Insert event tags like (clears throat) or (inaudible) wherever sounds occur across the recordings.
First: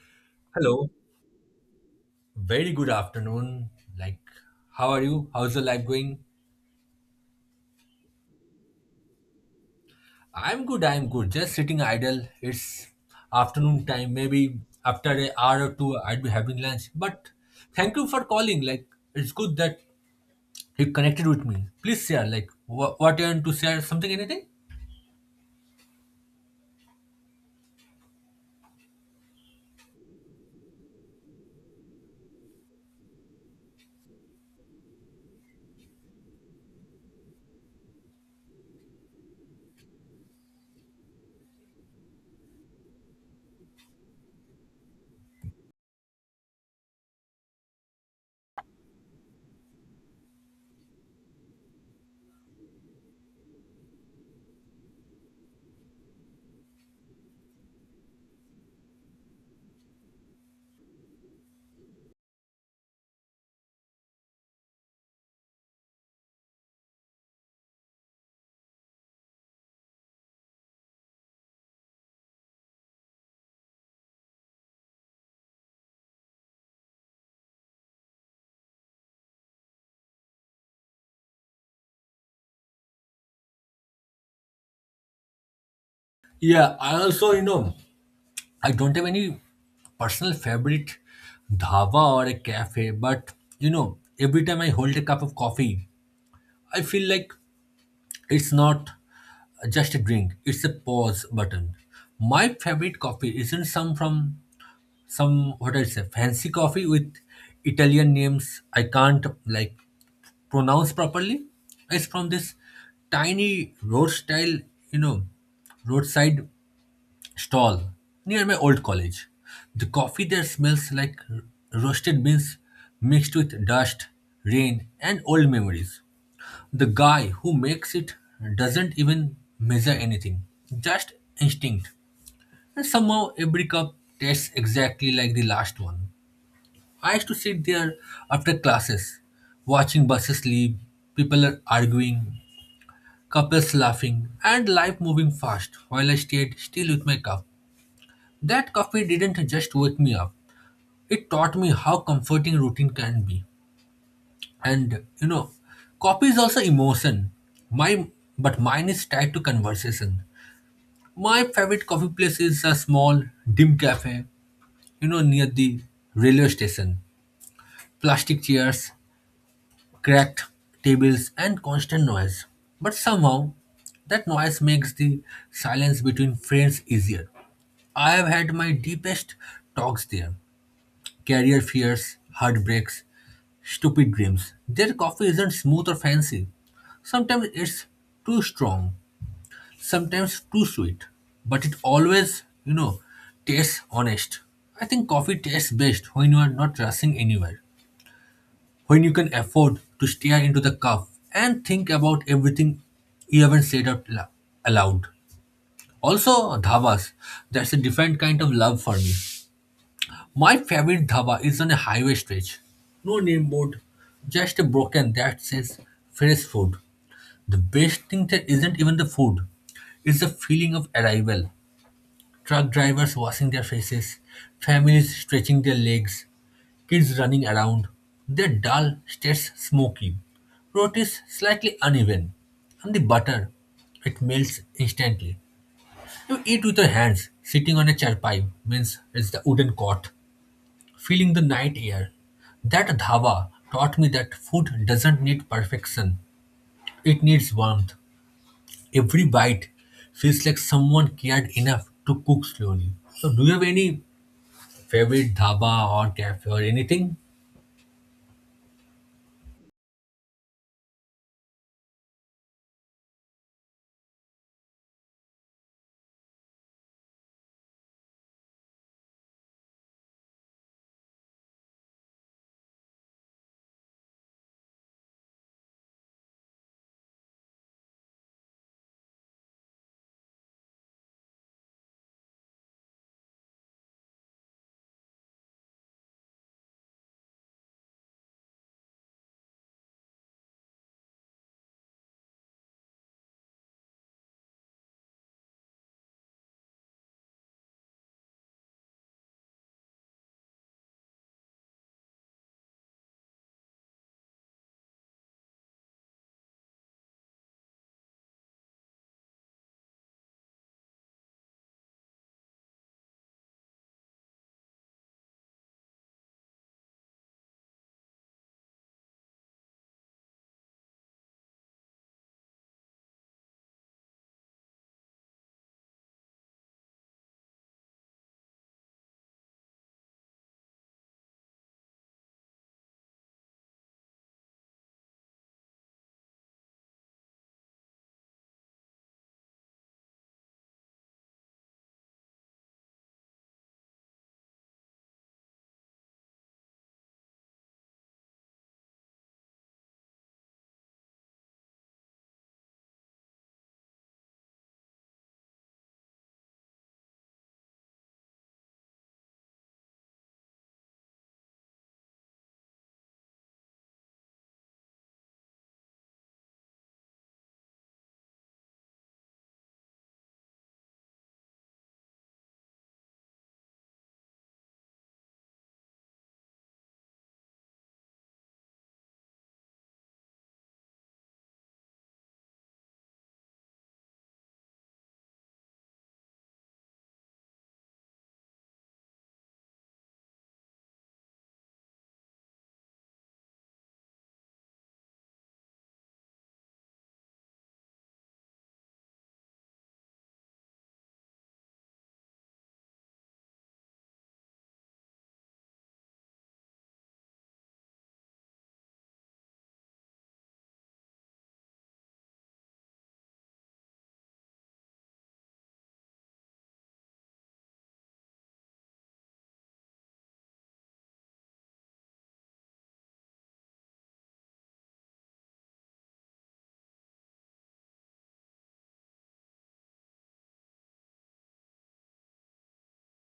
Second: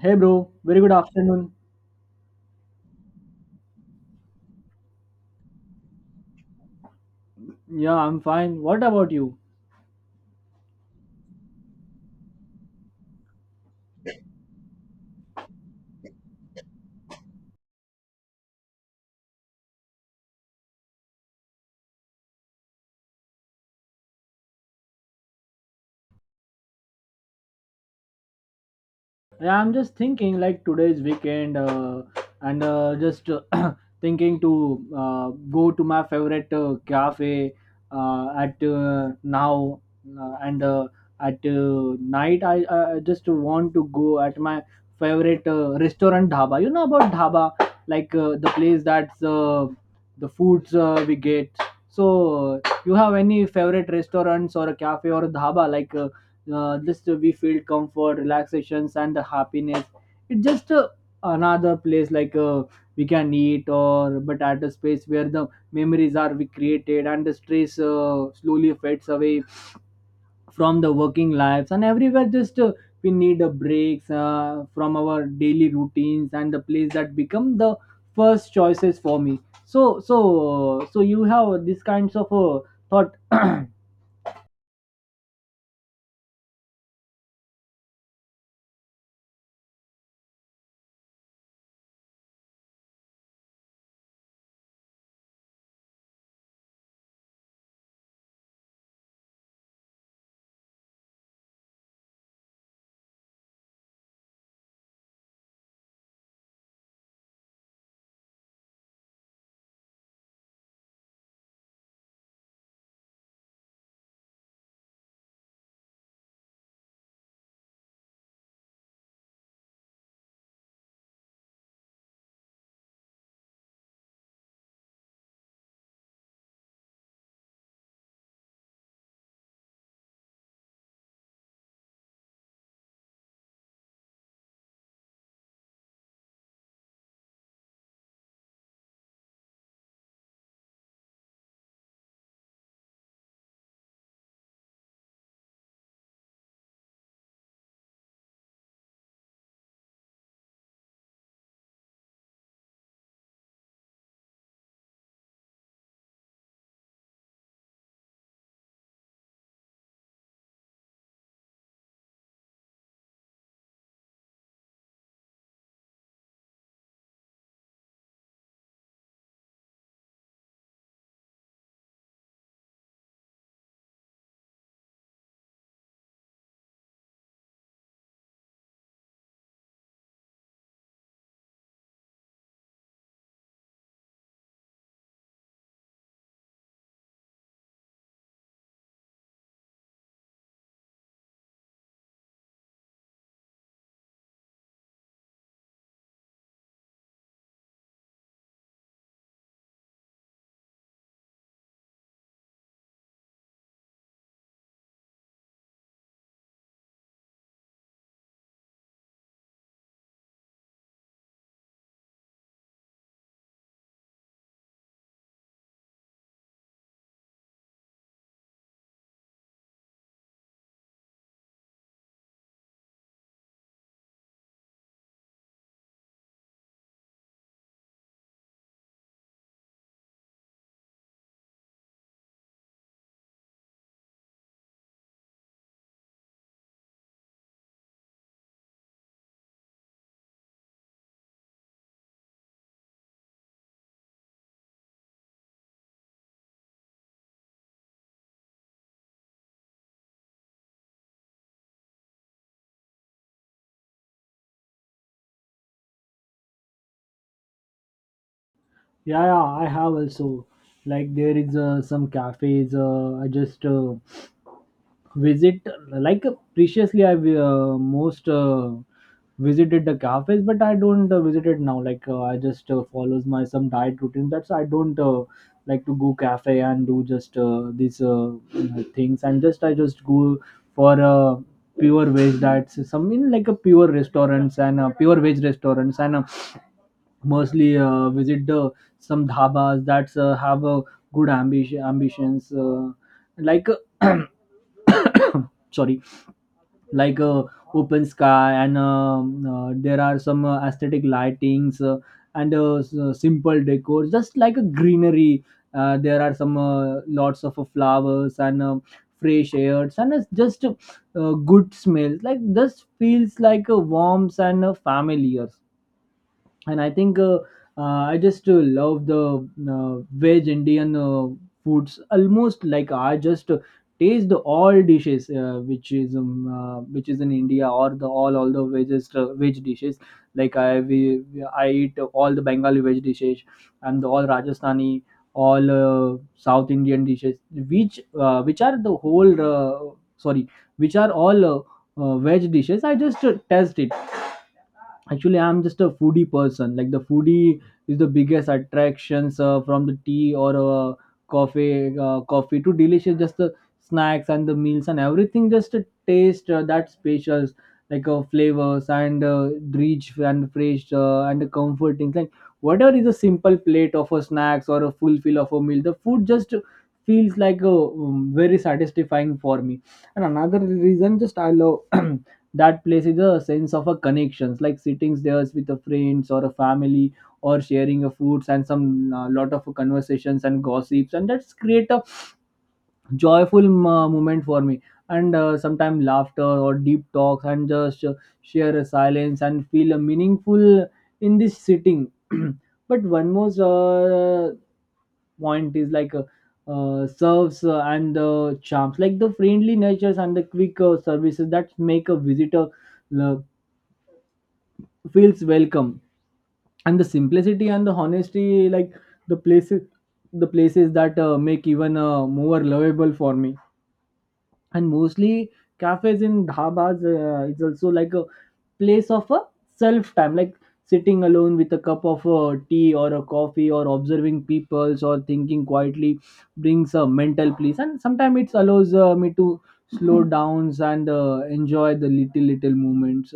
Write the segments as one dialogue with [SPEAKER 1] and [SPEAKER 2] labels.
[SPEAKER 1] Hey bro, very
[SPEAKER 2] Hello,
[SPEAKER 1] good afternoon.
[SPEAKER 2] very good afternoon. Like, how are you? How's your life going?
[SPEAKER 1] Yeah, I'm fine. What about you?
[SPEAKER 2] I'm good, I'm good. Just sitting idle. It's afternoon time. Maybe after an hour or two, I'd be having lunch. But thank you for calling. Like, it's good that you connected with me. Please share, like, what you want to share, something, anything?
[SPEAKER 1] Yeah, I'm just thinking like today's weekend and just (clears throat) thinking to go to my favorite cafe at now and at night I just want to go at my favorite restaurant dhaba. You know about dhaba like the place that's the foods we get. So you have any favorite restaurants or a cafe or a dhaba like just we feel comfort relaxations and the happiness it's just another place like we can eat or but at a space where the memories are we created and the stress slowly fades away from the working lives and everywhere just we need a breaks from our daily routines and the place that become the first choices for me so so so you have these kinds of thought. (clears throat)
[SPEAKER 2] Yeah, I also, you know, I don't have any personal favorite dhaba or a cafe, but you know, every time I hold a cup of coffee, I feel like it's not just a drink. It's a pause button. My favorite coffee isn't some from some what I say fancy coffee with Italian names I can't like pronounce properly. It's from this tiny road style, you know, roadside stall near my old college. The coffee there smells like roasted beans mixed with dust, rain, and old memories. The guy who makes it doesn't even measure anything, just instinct. And somehow every cup tastes exactly like the last one. I used to sit there after classes, watching buses leave, people are arguing, couples laughing, and life moving fast while I stayed still with my cup. That coffee didn't just wake me up, it taught me how comforting routine can be. And you know, copy is also emotion. My But mine is tied to conversation. My favorite coffee place is a small dim cafe, you know, near the railway station. Plastic chairs, cracked tables, and constant noise. But somehow, that noise makes the silence between friends easier. I have had my deepest talks there, career fears, heartbreaks, stupid dreams. Their coffee isn't smooth or fancy. Sometimes it's too strong, sometimes too sweet. But it always, you know, tastes honest. I think coffee tastes best when you are not rushing anywhere, when you can afford to stare into the cup and think about everything you haven't said aloud. Also, dhabas, that's a different kind of love for me. My favorite dhaba is on a highway stretch. No name board, just a broken that says fresh food. The best thing there isn't even the food. It's the feeling of arrival. Truck drivers washing their faces, families stretching their legs, kids running around. Their dal stares smoky. Rotis slightly uneven. And the butter, it melts instantly. You eat with your hands, sitting on a charpai means it's the wooden cot feeling the night air. That dhaba taught me that food doesn't need perfection, it needs warmth. Every bite feels like someone cared enough to cook slowly. So, do you have any favorite dhaba or cafe or anything?
[SPEAKER 1] Yeah, yeah, I have also. Like there is some cafes I just visit. Like previously, I most visited the cafes, but I don't visit it now. Like I just follows my some diet routine. That's I don't like to go cafe and do just these things. And just I just go for pure veg diets. Some in like a pure restaurants and pure veg restaurants and. Mostly visit the some dhabas that have a good ambitions like uh, (coughs) sorry, like uh, open sky and there are some aesthetic lightings simple decor just like a greenery, there are some lots of flowers and fresh airs, and it's just good smells like this feels like a warmth and familiar. And I think uh, I just love the veg Indian foods. Almost like I just taste the all dishes which is in India, or the all the veggies veg dishes, like I eat all the Bengali veg dishes and the all Rajasthani, all South Indian dishes, which are the whole sorry, which are all veg dishes I just test it. Actually, I'm just a foodie person. Like the foodie is the biggest attractions from the tea or coffee to delicious, just the snacks and the meals and everything, just a taste that specials, like flavors and rich and fresh and comforting. Like whatever is a simple plate of a snacks or a full fill of a meal, the food just feels like a very satisfying for me. And another reason just I love (clears throat) that place is a sense of a connections, like sitting there with the friends or a family or sharing a foods and some lot of conversations and gossips, and that's create a joyful moment for me. And sometimes laughter or deep talks and just share a silence and feel a meaningful in this sitting. (clears throat) But one more point is like, serves and the charms, like the friendly natures and the quick services that make a visitor uh, feels welcome, and the simplicity and the honesty, like the places the places that make even more lovable for me. And mostly cafes in dhabas is also like a place of a self time, like sitting alone with a cup of tea or a coffee, or observing peoples or thinking quietly brings a mental peace. And sometimes it allows me to slow Mhm. downs and enjoy the little little moments.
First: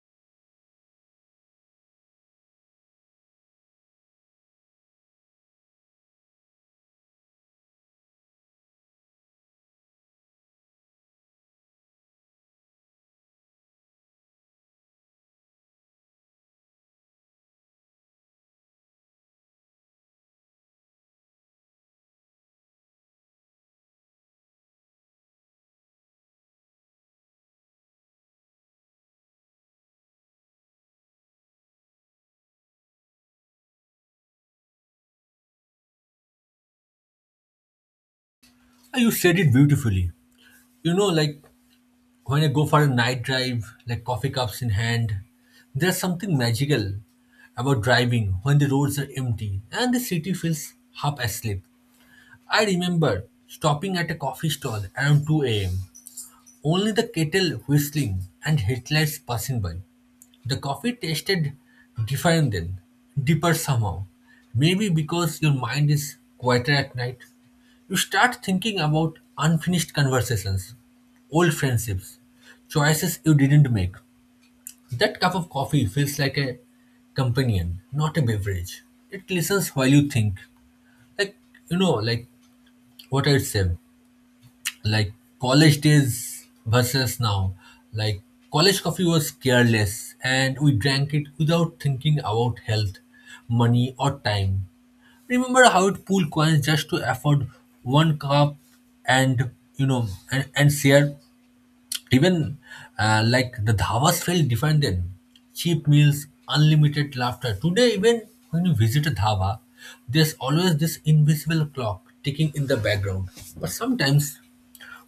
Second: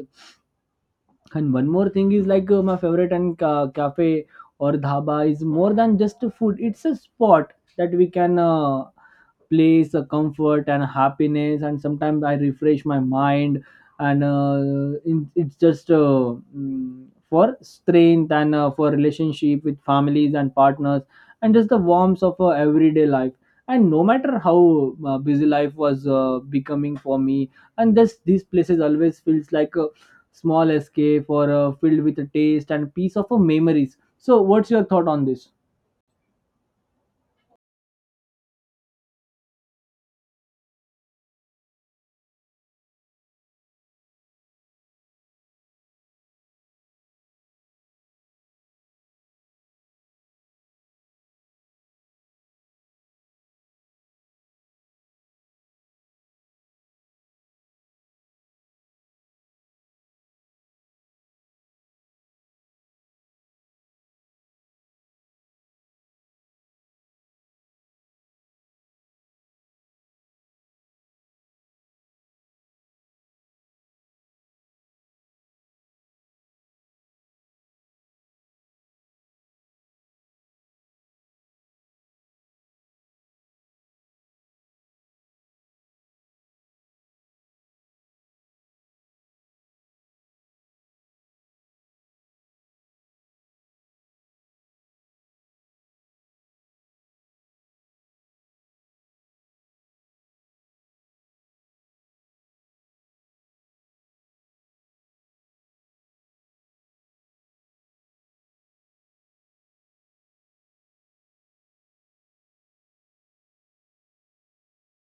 [SPEAKER 1] And one more thing is like, my favorite and cafe or dhaba is more than just a food. It's a spot that we can place a comfort and happiness, and sometimes I refresh my mind and in, it's just mm, for strength and for relationship with families and partners, and just the warmth of everyday life. And no matter how busy life was becoming for me, and this these places always feels like a small escape or filled with a taste and piece of memories. So what's your thought on this?
[SPEAKER 2] You said it beautifully. You know, like when I go for a night drive, like coffee cups in hand, there's something magical about driving when the roads are empty and the city feels half asleep. I remember stopping at a coffee stall around 2 a.m., only the kettle whistling and headlights passing by. The coffee tasted different then, deeper somehow. Maybe because your mind is quieter at night. You start thinking about unfinished conversations, old friendships, choices you didn't make. That cup of coffee feels like a companion, not a beverage. It listens while you think. Like, you know, like what I'd say, like college days versus now, like college coffee was careless, and we drank it without thinking about health, money, or time. Remember how it pool coins just to afford one cup, and you know, and share even, like the dhabas felt different then. Cheap meals, unlimited laughter. Today, even when you visit a dhaba, there's always this invisible clock ticking in the background. But sometimes,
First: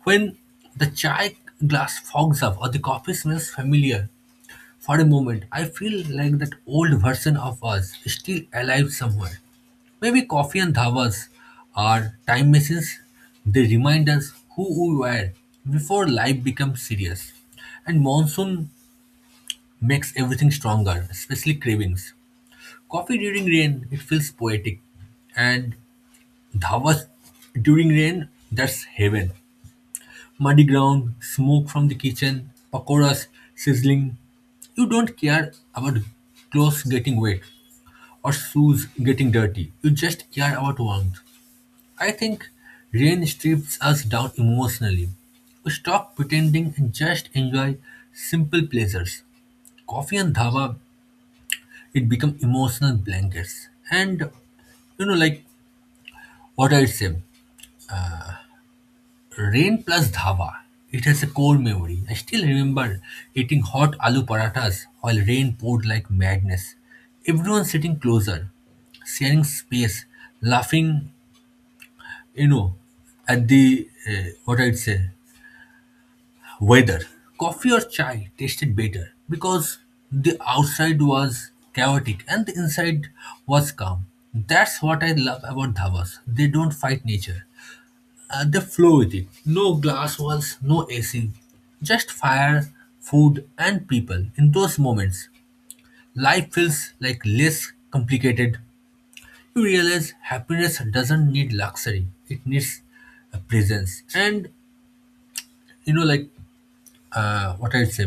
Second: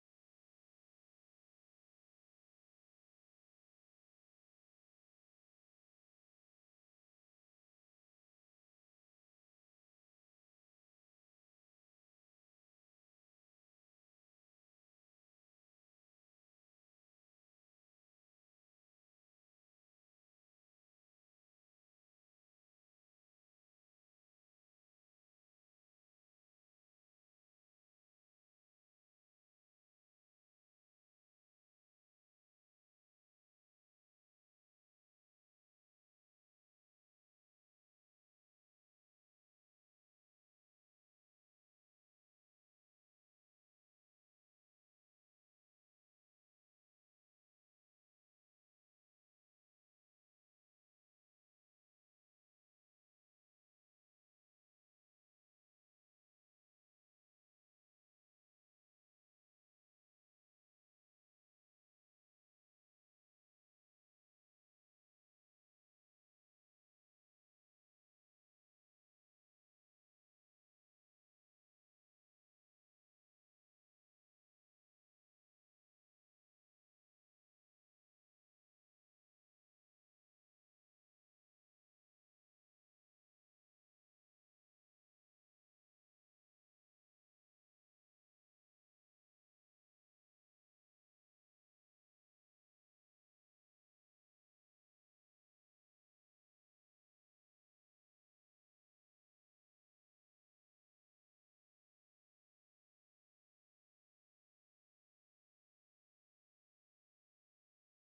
[SPEAKER 2] when the chai glass fogs up or the coffee smells familiar, for a moment, I feel like that old version of us is still alive somewhere. Maybe coffee and dhavas are time machines. They remind us who we were before life becomes serious. And monsoon makes everything stronger, especially cravings. Coffee during rain, it feels poetic. And dhavas during rain, that's heaven. Muddy ground, smoke from the kitchen, pakoras sizzling. You don't care about clothes getting wet or shoes getting dirty. You just care about warmth. I think rain strips us down emotionally. We stop pretending and just enjoy simple pleasures. Coffee and dhaba, it become emotional blankets. And you know, like what I say. Rain plus dhaba. It has a core memory. I still remember eating hot aloo parathas while rain poured like madness. Everyone sitting closer, sharing space, laughing, you know, at the, what I'd say, weather. Coffee or chai tasted better because the outside was chaotic and the inside was calm. That's what I love about dhabas. They don't fight nature. They flow with it. No glass walls, no AC, just fire, food, and people. In those moments, life feels like less complicated. You realize happiness doesn't need luxury; it needs a presence. And you know, like what I say,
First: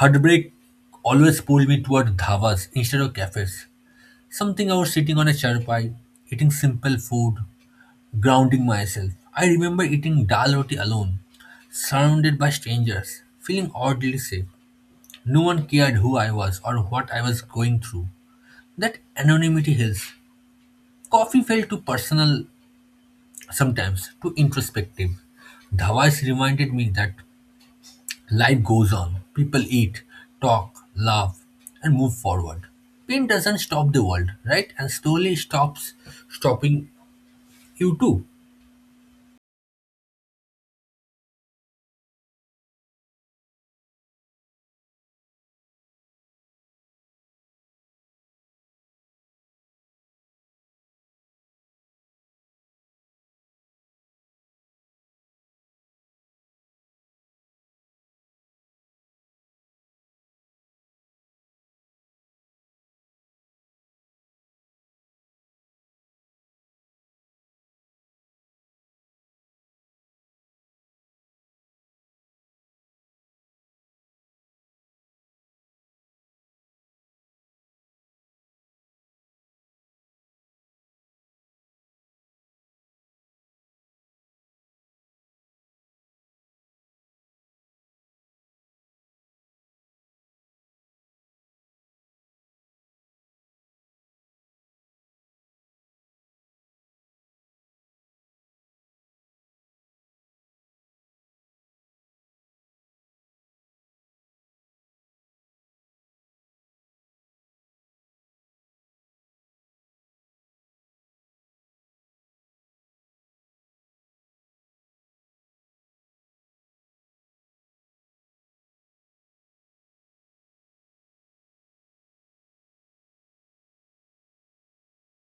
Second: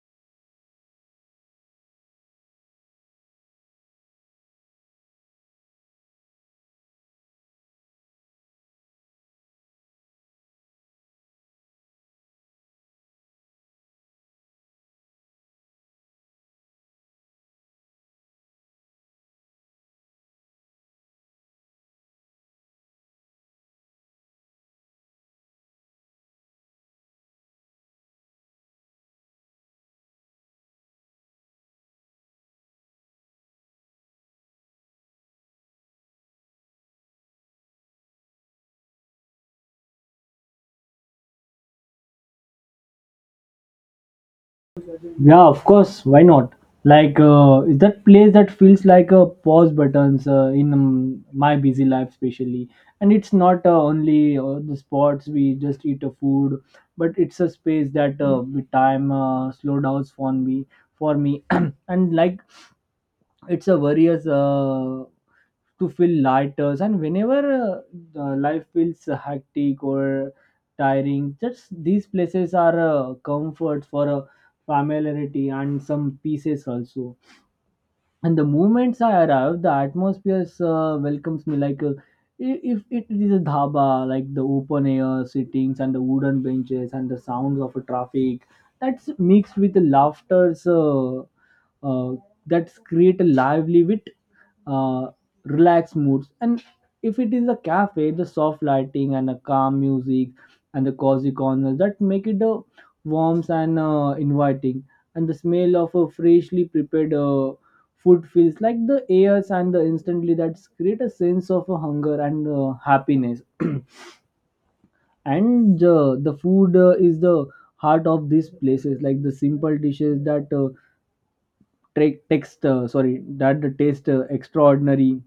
[SPEAKER 2] heartbreak always pulled me toward dhavas instead of cafes. Something I was sitting on a chair eating simple food, grounding myself. I remember eating dal roti alone, surrounded by strangers, feeling oddly safe. No one cared who I was or what I was going through. That anonymity helps. Coffee felt too personal sometimes, too introspective. Dhawais reminded me that life goes on. People eat, talk, laugh, and move forward. Pain doesn't stop the world, right? And slowly stops stopping you too.
[SPEAKER 1] Yeah, of course. Why not? Like, is that place that feels like a pause buttons in my busy life, especially. And it's not only the spots we just eat a food, but it's a space that with time slow downs for me, for me. (clears throat) And like it's a various to feel lighter, and whenever life feels hectic or tiring, just these places are comfort for a familiarity and some pieces also. And the moments I arrive, the atmosphere welcomes me like if it is a dhaba, like the open air sittings and the wooden benches and the sounds of a traffic. That's mixed with the laughter's. Uh, that create a lively with uh, relaxed moods. And if it is a cafe, the soft lighting and a calm music and the cozy corners that make it warm and inviting. And the smell of a freshly prepared food feels like the airs, and the instantly that create a sense of hunger and happiness. (clears throat) And the food is the heart of these places, like the simple dishes that take text sorry, that the taste extraordinary,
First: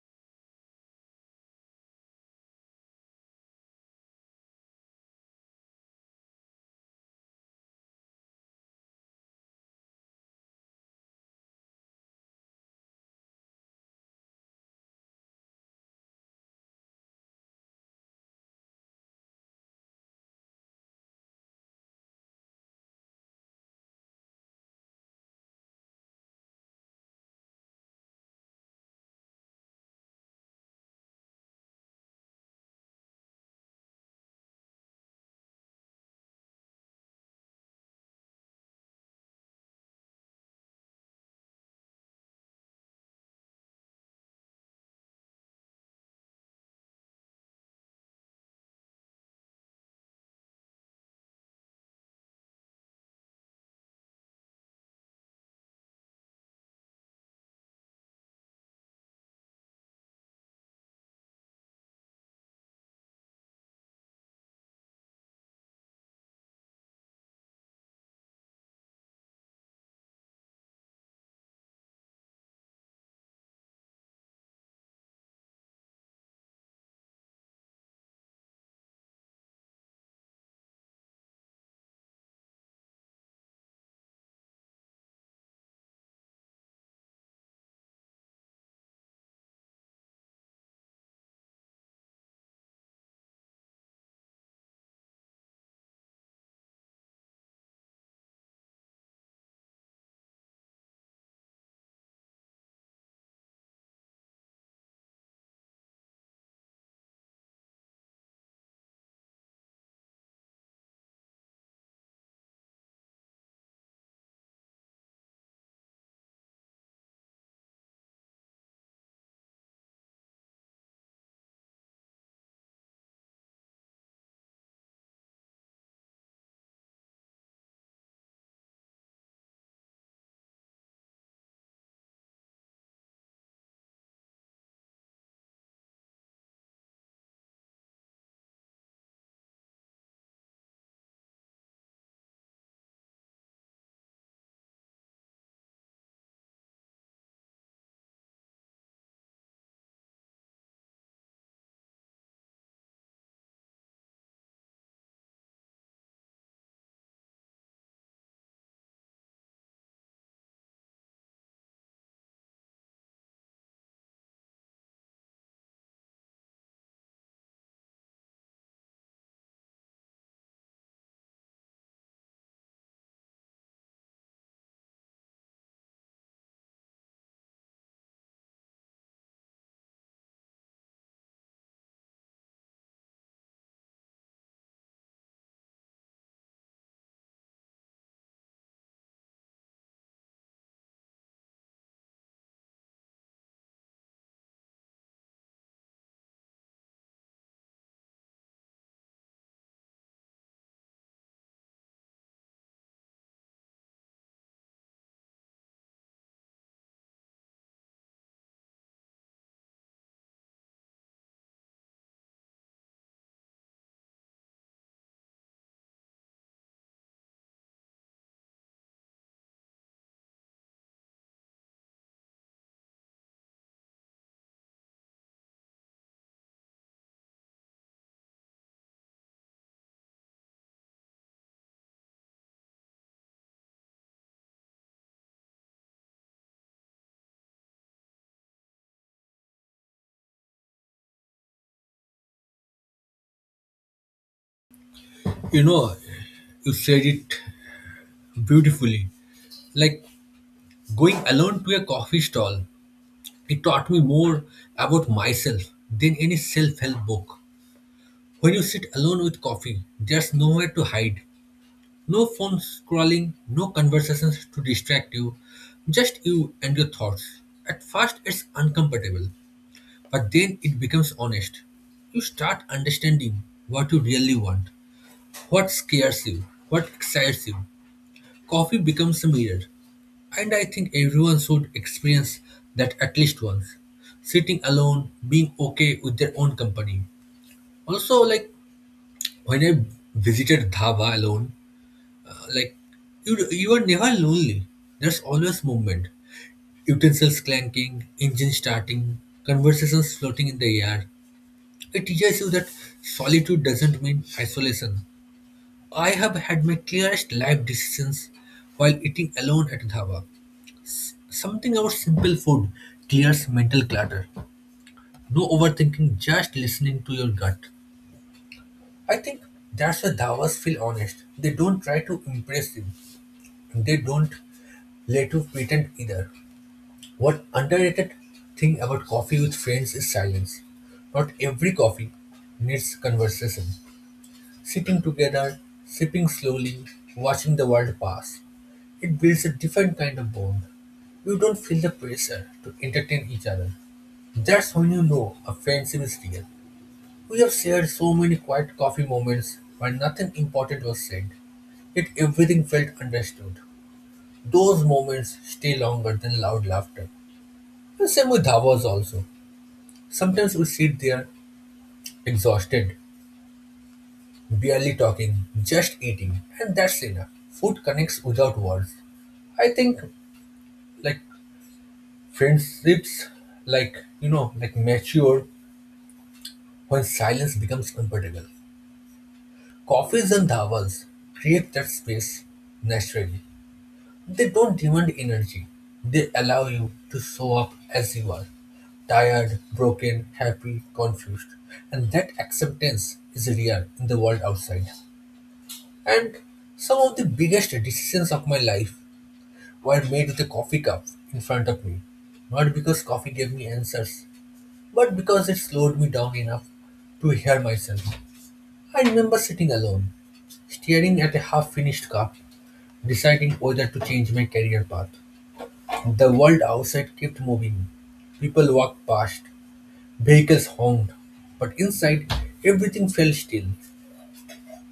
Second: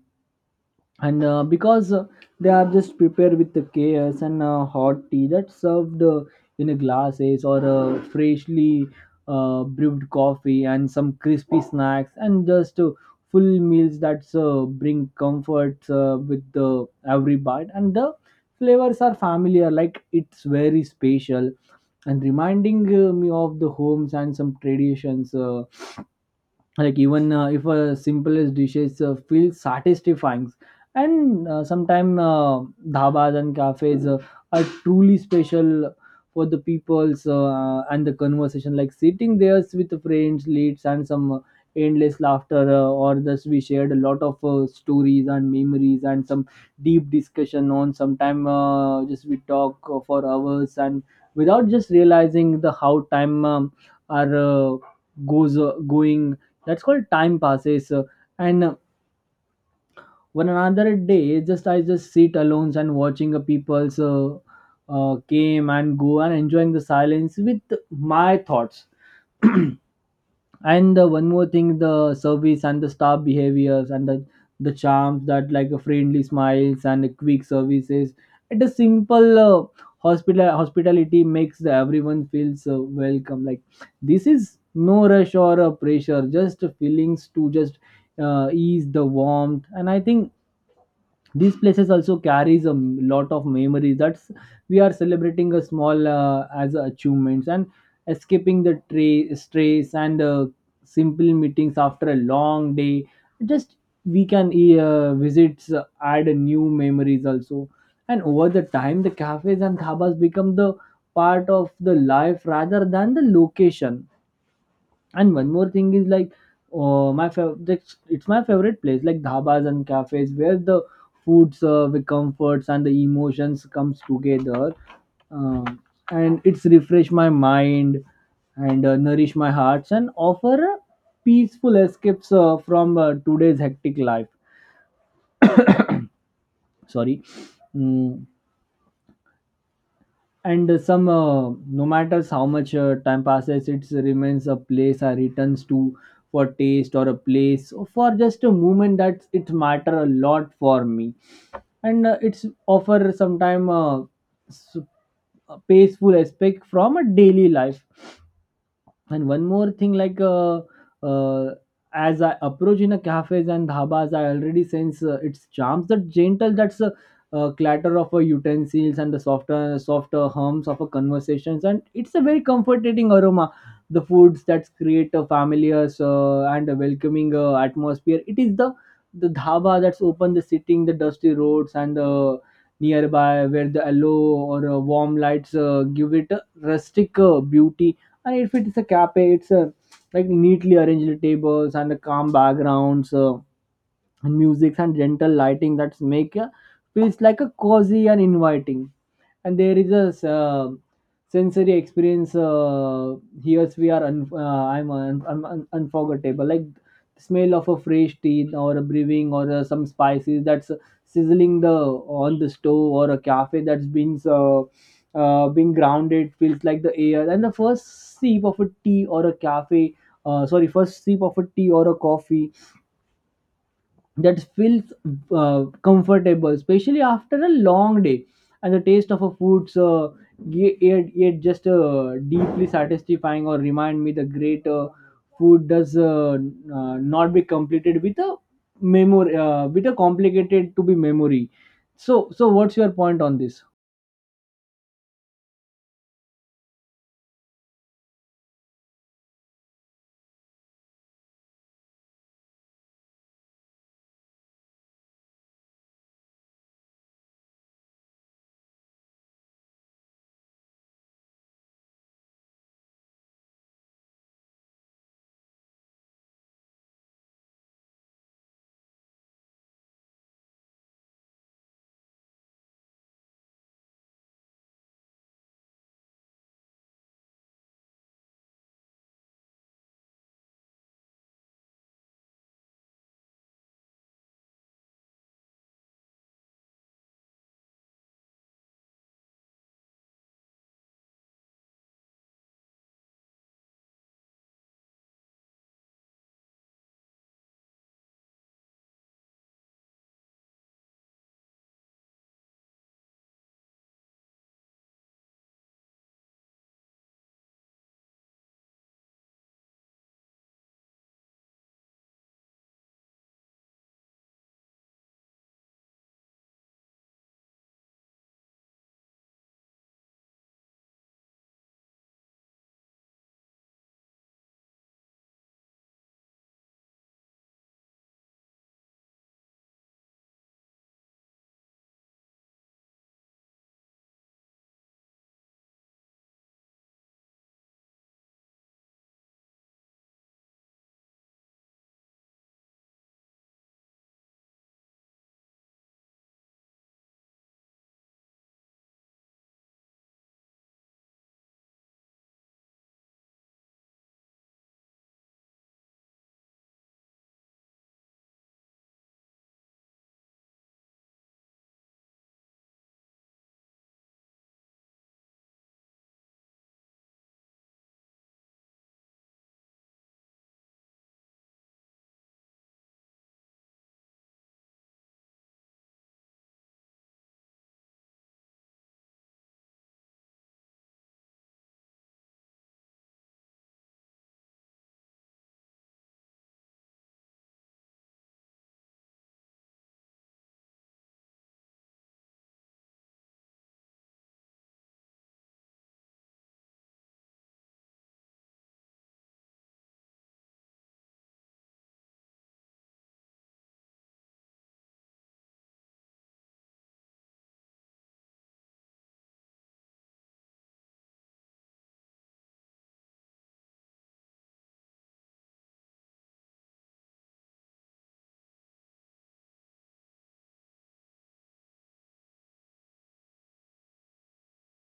[SPEAKER 1] and because they are just prepared with the chaos, and hot tea that's served in glasses, or freshly brewed coffee, and some crispy snacks, and just full meals that bring comfort with the every bite, and the flavors are familiar, like it's very special and reminding me of the homes and some traditions, like even if a simplest dishes feel satisfying. And sometimes dhabas and cafes are truly special for the people's and the conversation, like sitting there with the friends leads and some endless laughter or thus we shared a lot of stories and memories and some deep discussion on sometime, just we talk for hours, and without just realizing the how time are goes going, that's called time passes. And One another day just I just sit alone and watching a people's came and go and enjoying the silence with my thoughts. (clears throat) And one more thing, the service and the staff behaviors, and the charms that like a friendly smiles and a quick services at a simple hospitality, makes the everyone feels welcome, like this is no rush or pressure, just feelings to just ease the warmth. And I think these places also carries a lot of memories that's we are celebrating a small as achievements and escaping the stress and simple meetings after a long day, just we can visits add new memories also. And over the time the cafes and dhabas become the part of the life rather than the location. And one more thing is like, oh, my favorite, it's my favorite place, like dhabas and cafes, where the food serve the comforts and the emotions comes together, um, and it's refresh my mind and nourish my hearts and offer a peaceful escapes from today's hectic life. Sorry. Mm. And no matters how much time passes, it remains a place I returns to for taste or a place for just a moment that it matter a lot for me. And it's offer sometime s- a peaceful aspect from a daily life. And one more thing, like uh, as I approach in a cafes and dhabas, I already sense its charms. The gentle, that's a clatter of a utensils and the softer hums of a conversations, and it's a very comforting aroma. The foods that create a familiar and a welcoming atmosphere. It is the dhaba that's open, the sitting, the dusty roads, and the nearby where the yellow or warm lights give it a rustic beauty. And if it's a cafe, it's a like neatly arranged tables and calm backgrounds, and music and gentle lighting that make, feels like a cozy and inviting. And there is a sensory experience. Here I'm unforgettable, like smell of a fresh tea or a brewing, or some spices that's sizzling the on the stove, or a cafe that's been being grounded, feels like the air and the first sip of a tea or a cafe, sorry, first sip of a tea or a coffee that feels comfortable, especially after a long day. And the taste of a food's yet just deeply satisfying or remind me the great food does not be completed with a memory, with a complicated to be memory. So, what's your point on this?
[SPEAKER 2] You know, you said it beautifully. Like going alone to a coffee stall, it taught me more about myself than any self help book. When you sit alone with coffee, there's nowhere to hide, no phone scrolling, no conversations to distract you, just you and your thoughts. At first, it's uncomfortable, but then it becomes honest. You start understanding what you really want, what scares you, what excites you. Coffee becomes a mirror. And I think everyone should experience that at least once. Sitting alone, being okay with their own company. Also, like when I visited Dhaba alone, like you are never lonely. There's always movement. Utensils clanking, engine starting, conversations floating in the air. It teaches you that solitude doesn't mean isolation. I have had my clearest life decisions while eating alone at Dhaba. Something about simple food clears mental clutter. No overthinking, just listening to your gut. I think that's why dawas feel honest. They don't try to impress you, and they don't let you pretend either. What underrated thing about coffee with friends is silence. Not every coffee needs conversation. Sitting together, sipping slowly, watching the world pass. It builds a different kind of bond. You don't feel the pressure to entertain each other. That's when you know a friendship is real. We have shared so many quiet coffee moments where nothing important was said, yet everything felt understood. Those moments stay longer than loud laughter. The same with Dhawas also. Sometimes we sit there exhausted, barely talking, just eating, and that's enough. Food connects without words. I think like friendships, like you know, like mature when silence becomes comfortable. Coffees and dhavas create that space naturally. They don't demand energy. They allow you to show up as you are, tired, broken, happy, confused. And that acceptance is real in the world outside. And some of the biggest decisions of my life were made with a coffee cup in front of me. Not because coffee gave me answers, but because it slowed me down enough to hear myself. I remember sitting alone, staring at a half finished cup, deciding whether to change my career path. The world outside kept moving. People walked past, vehicles honked, but inside everything fell still.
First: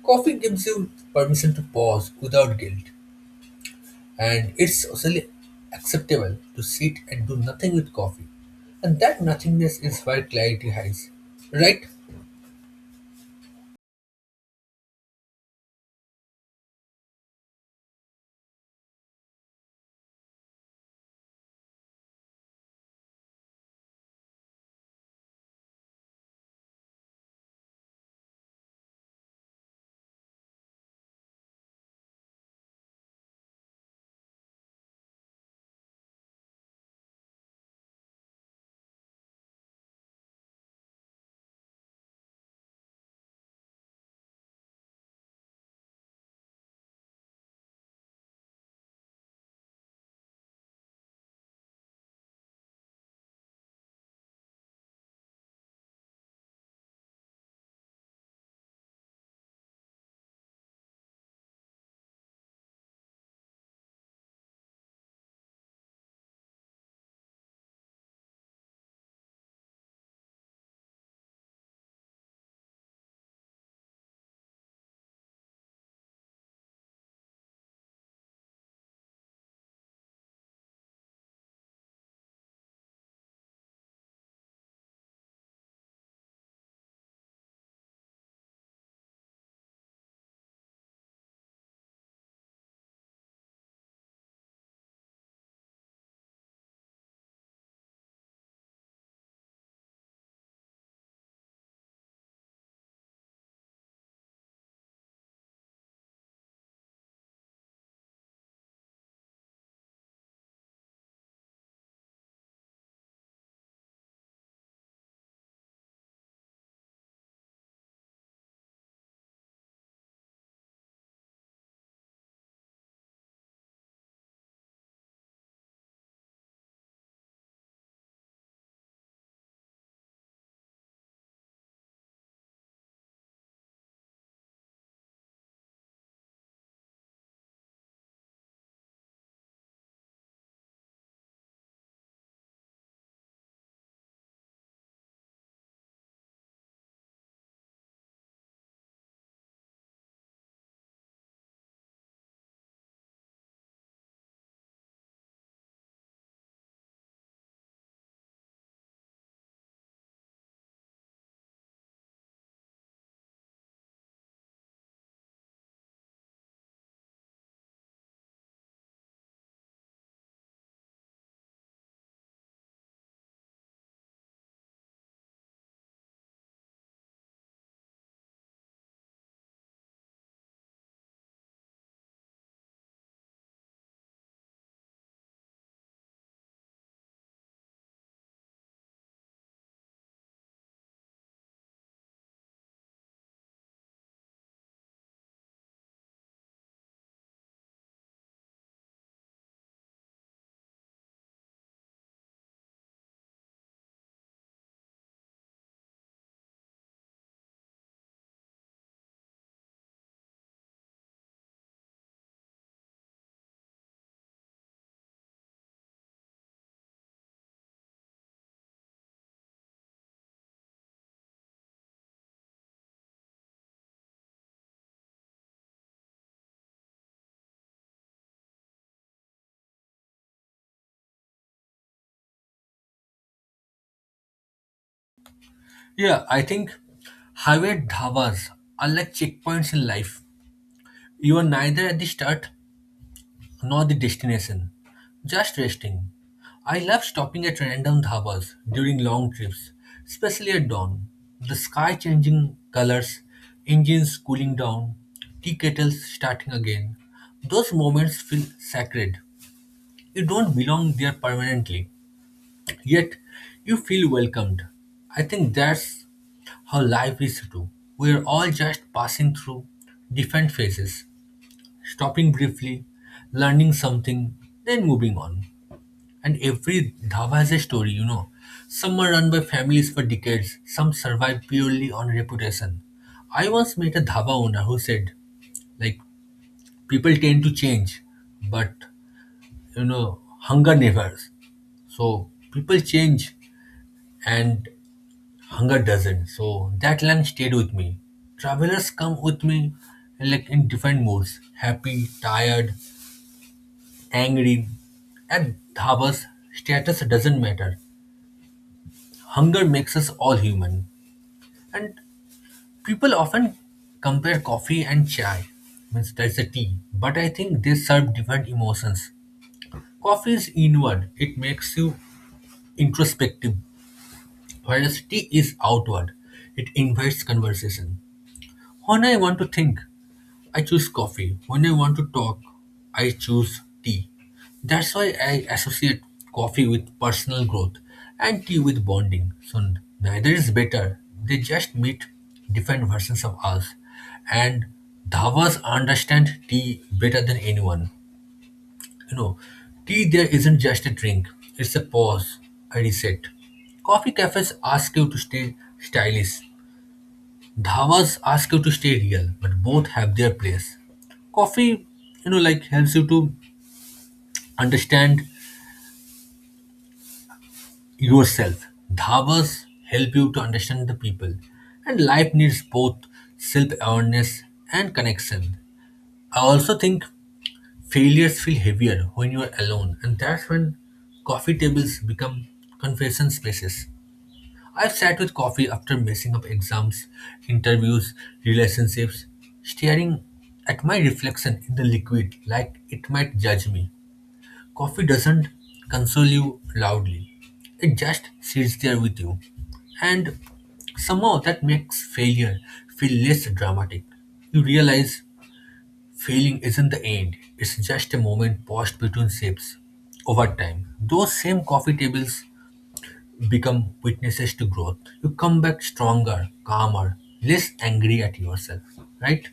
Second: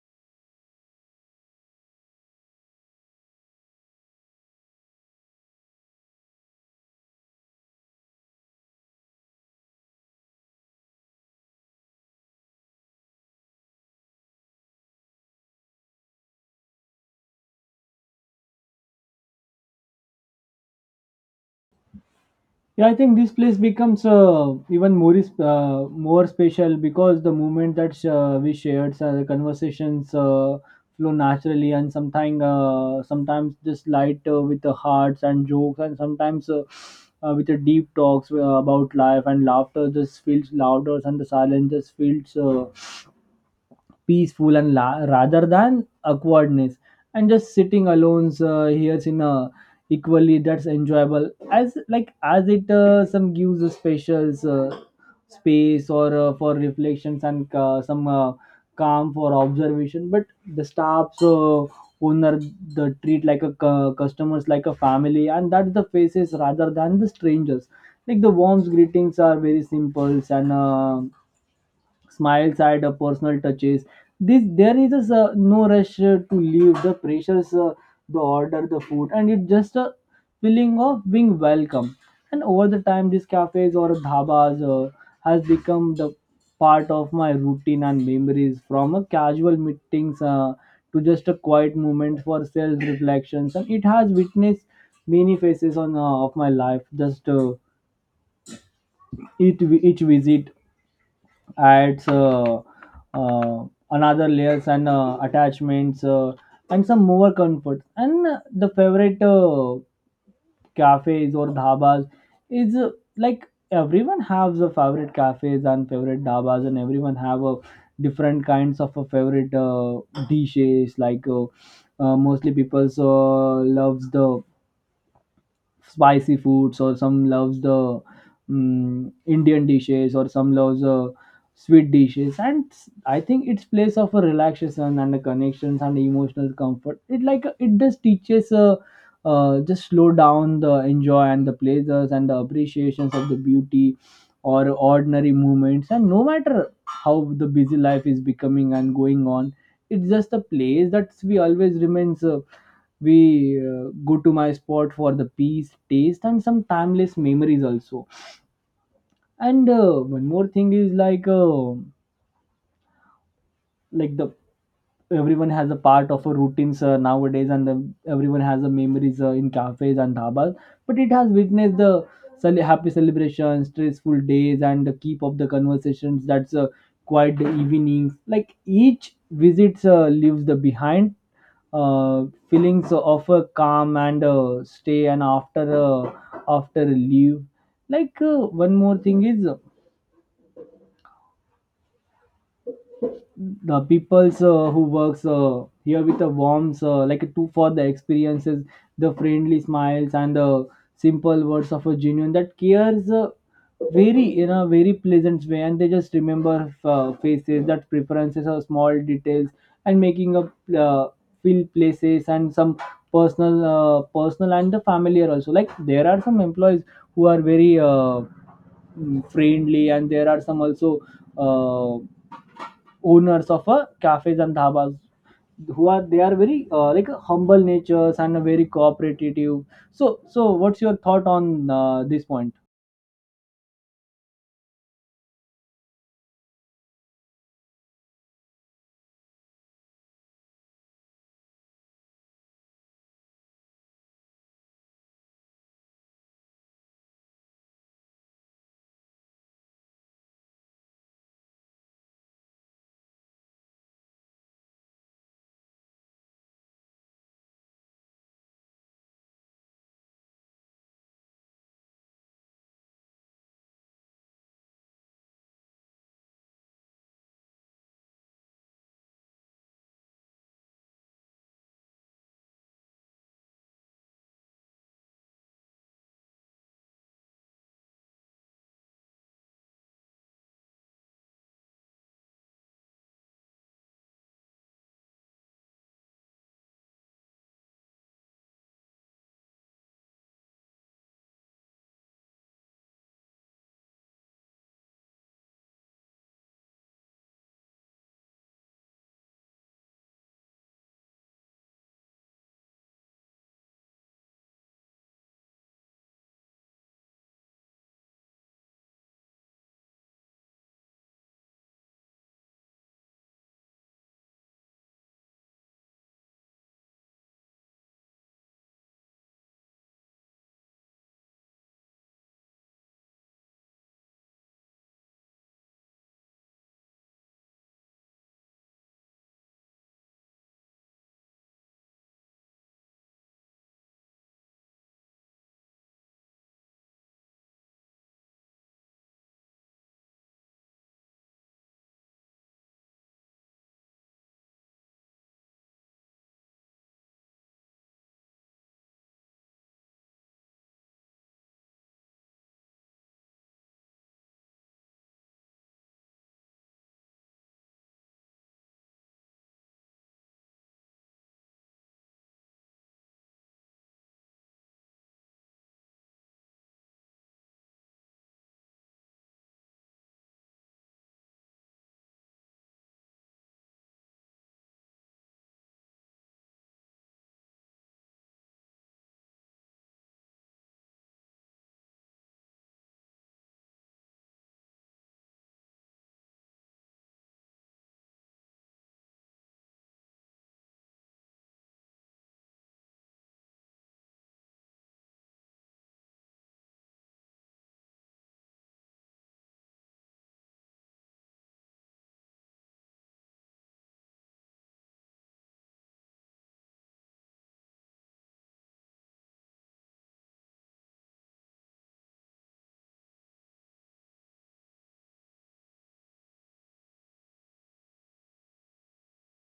[SPEAKER 2] Coffee gives you permission to pause without guilt, and it's socially acceptable to sit and do nothing with coffee. And that nothingness is where clarity hides, right?
[SPEAKER 1] Yeah, I think this place becomes even more more special because the moment that we shared the conversations flow naturally, and sometimes just light with the hearts and jokes, and sometimes with the deep talks about life, and laughter just feels louder, and the silence just feels peaceful, and rather than awkwardness. And just sitting alone here in a equally that's enjoyable as like as it some gives a special space or for reflections and some calm for observation, but the staffs owner the treat like a customers like a family, and that's the faces rather than the strangers, like the warm's greetings are very simple, and smiles at personal touches. This there is just no rush to leave. The pressures, the order, the food, and it's just a feeling of being welcome. And over the time, these cafes or dhabas has become the part of my routine and memories. From a casual meetings to just a quiet moment for self reflections, and it has witnessed many phases on of my life. Just each visit adds uh, another layers and attachments, and some more comfort, and the favorite cafes or dhabas is like everyone has a favorite cafes and favorite dhabas, and everyone have a different kinds of a favorite dishes like mostly people loves the spicy foods, or some loves the Indian dishes, or some loves sweet dishes, and I think it's place of a relaxation and a connections and emotional comfort. It like it just teaches just slow down the enjoy and the pleasures and the appreciations of the beauty or ordinary moments. And no matter how the busy life is becoming and going on, it's just a place that we always remains, we go to my spot for the peace taste and some timeless memories also. And one more thing is like the everyone has a part of a routines nowadays, and then everyone has a memories in cafes and dhabas, but it has witnessed the happy celebrations, stressful days, and the keep of the conversations that's quiet evenings, like each visit leaves the behind uh, feelings of a calm and stay, and after after leave. Like one more thing is the people's who works here with the warmth like two for the experiences, the friendly smiles and the simple words of a genuine that cares very in a very pleasant way, and they just remember faces that preferences or small details, and making up uh, feel places and some personal and the familiar also, like there are some employees who are very friendly, and there are some also uh, owners of cafes and dhabas who are they are very like humble natures and very cooperative. So, what's your thought on this point?
[SPEAKER 2] Yeah, I think highway dhabas are like checkpoints in life. You are neither at the start nor the destination, just resting. I love stopping at random dhabas during long trips, especially at dawn. The sky changing colors, engines cooling down, tea kettles starting again. Those moments feel sacred. You don't belong there permanently, yet you feel welcomed. I think that's how life is too. We are all just passing through different phases, stopping briefly, learning something, then moving on. And every dhaba has a story, you know. Some are run by families for decades, some survive purely on reputation. I once met a dhaba owner who said, like, people tend to change, but, you know, hunger never. So, people change and hunger doesn't. So, that line stayed with me. Travelers come with me, like, in different moods, happy, tired, angry, and Dhaba's status doesn't matter. Hunger makes us all human. And people often compare coffee and chai. Means that's a tea. But I think they serve different emotions. Coffee is inward, it makes you introspective, whereas tea is outward. It invites conversation. When I want to think, I choose coffee. When I want to talk, I choose tea. That's why I associate coffee with personal growth and tea with bonding. So neither is better. They just meet different versions of us. And Dhavas understand tea better than anyone. You know, tea there isn't just a drink, it's a pause, a reset. Coffee cafes ask you to stay stylish, Dhavas ask you to stay real, but both have their place. Coffee, you know, like helps you to understand yourself. Dhavas help you to understand the people. And life needs both self-awareness and connection. I also think failures feel heavier when you are alone, and that's when coffee tables become confession spaces. I've sat with coffee after messing up exams, interviews, relationships, staring at my reflection in the liquid like it might judge me. Coffee doesn't console you loudly, it just sits there with you. And somehow that makes failure feel less dramatic. You realize failing isn't the end, it's just a moment paused between sips over time. Those same coffee tables become witnesses to growth, you come back stronger, calmer, less angry at yourself, right?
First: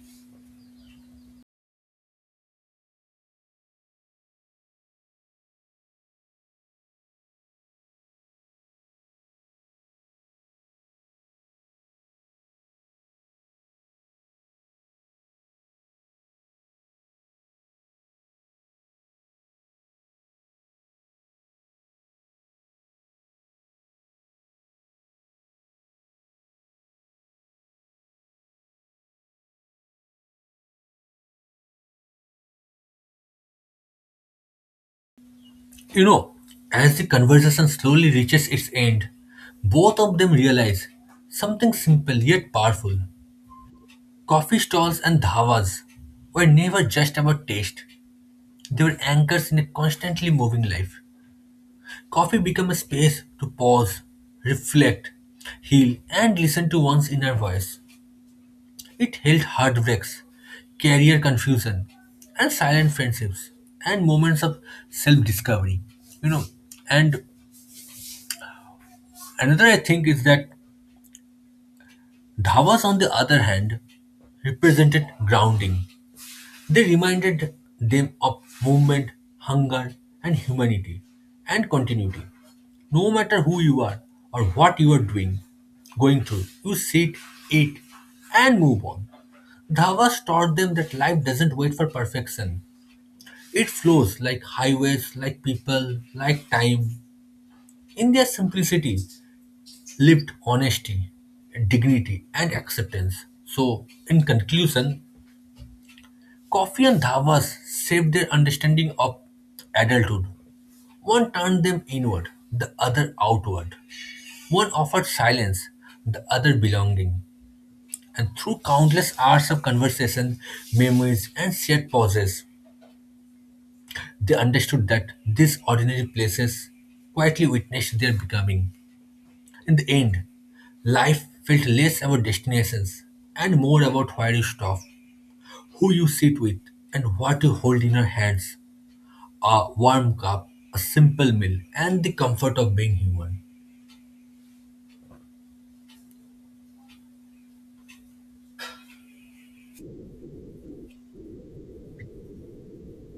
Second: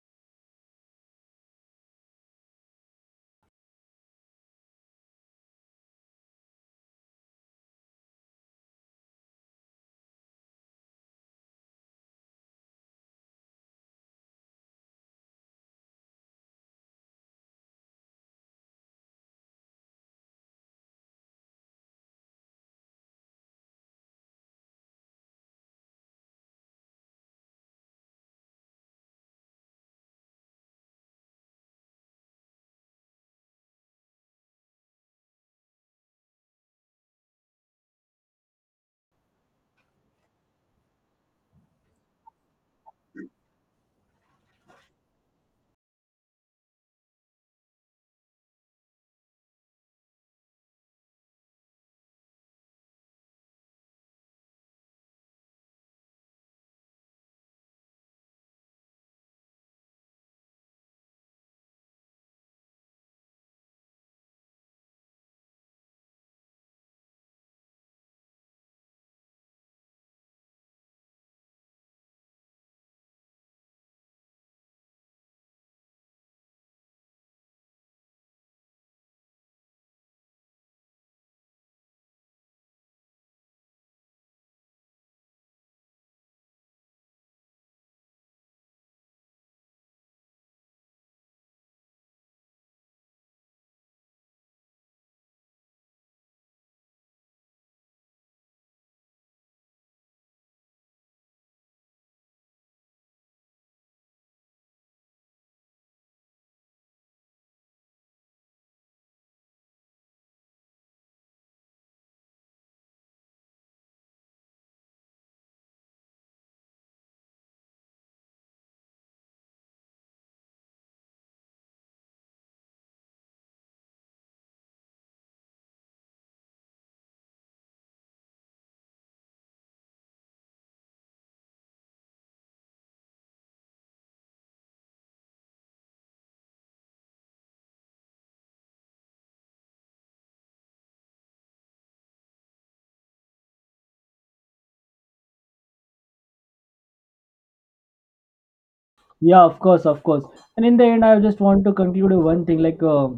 [SPEAKER 2] You know, as the conversation slowly reaches its end, both of them realize something simple yet powerful. Coffee stalls and dhavas were never just about taste, they were anchors in a constantly moving life. Coffee became a space to pause, reflect, heal, and listen to one's inner voice. It held heartbreaks, career confusion, and silent friendships, and moments of self-discovery. You know, and another I think is that dhavas, on the other hand, represented grounding. They reminded them of movement, hunger, and humanity, and continuity. No matter who you are or what you are doing, going through, you sit, eat, and move on. Dhavas taught them that life doesn't wait for perfection. It flows like highways, like people, like time. In their simplicity, lived honesty, dignity, and acceptance. So, in conclusion, coffee and dhavas shaped their understanding of adulthood. One turned them inward, the other outward. One offered silence, the other belonging. And through countless hours of conversation, memories, and shared pauses, they understood that these ordinary places quietly witnessed their becoming. In the end, life felt less about destinations and more about where you stop, who you sit with, and what you hold in your hands, a warm cup, a simple meal, and the comfort of being human.
[SPEAKER 1] Yeah, of course, of course. And in the end, I just want to conclude with one thing, like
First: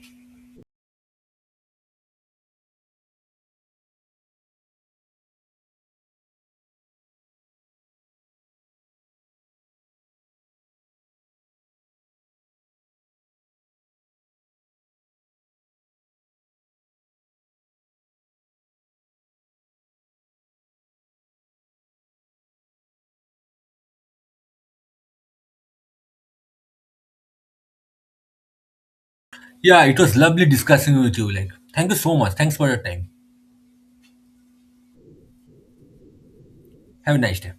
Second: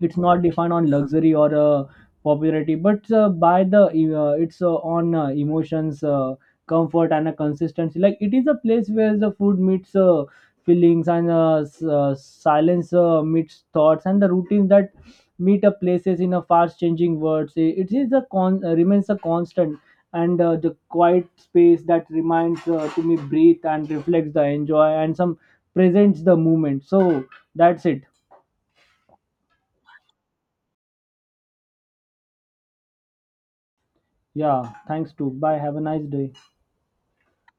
[SPEAKER 1] it's not defined on luxury or popularity, but by the it's on emotions, comfort and a consistency, like it is a place where the food meets feelings, and silence meets thoughts, and the routines that meet up places in a fast changing world. Say it is a con remains a constant, and the quiet space that reminds to me breathe and reflects the enjoy, and some presents the moment. So that's it.
[SPEAKER 2] Yeah, it was lovely discussing with you. Like, thank you so much. Thanks for your time.
[SPEAKER 1] Yeah, thanks to bye, have a nice day.
[SPEAKER 2] Have a nice day.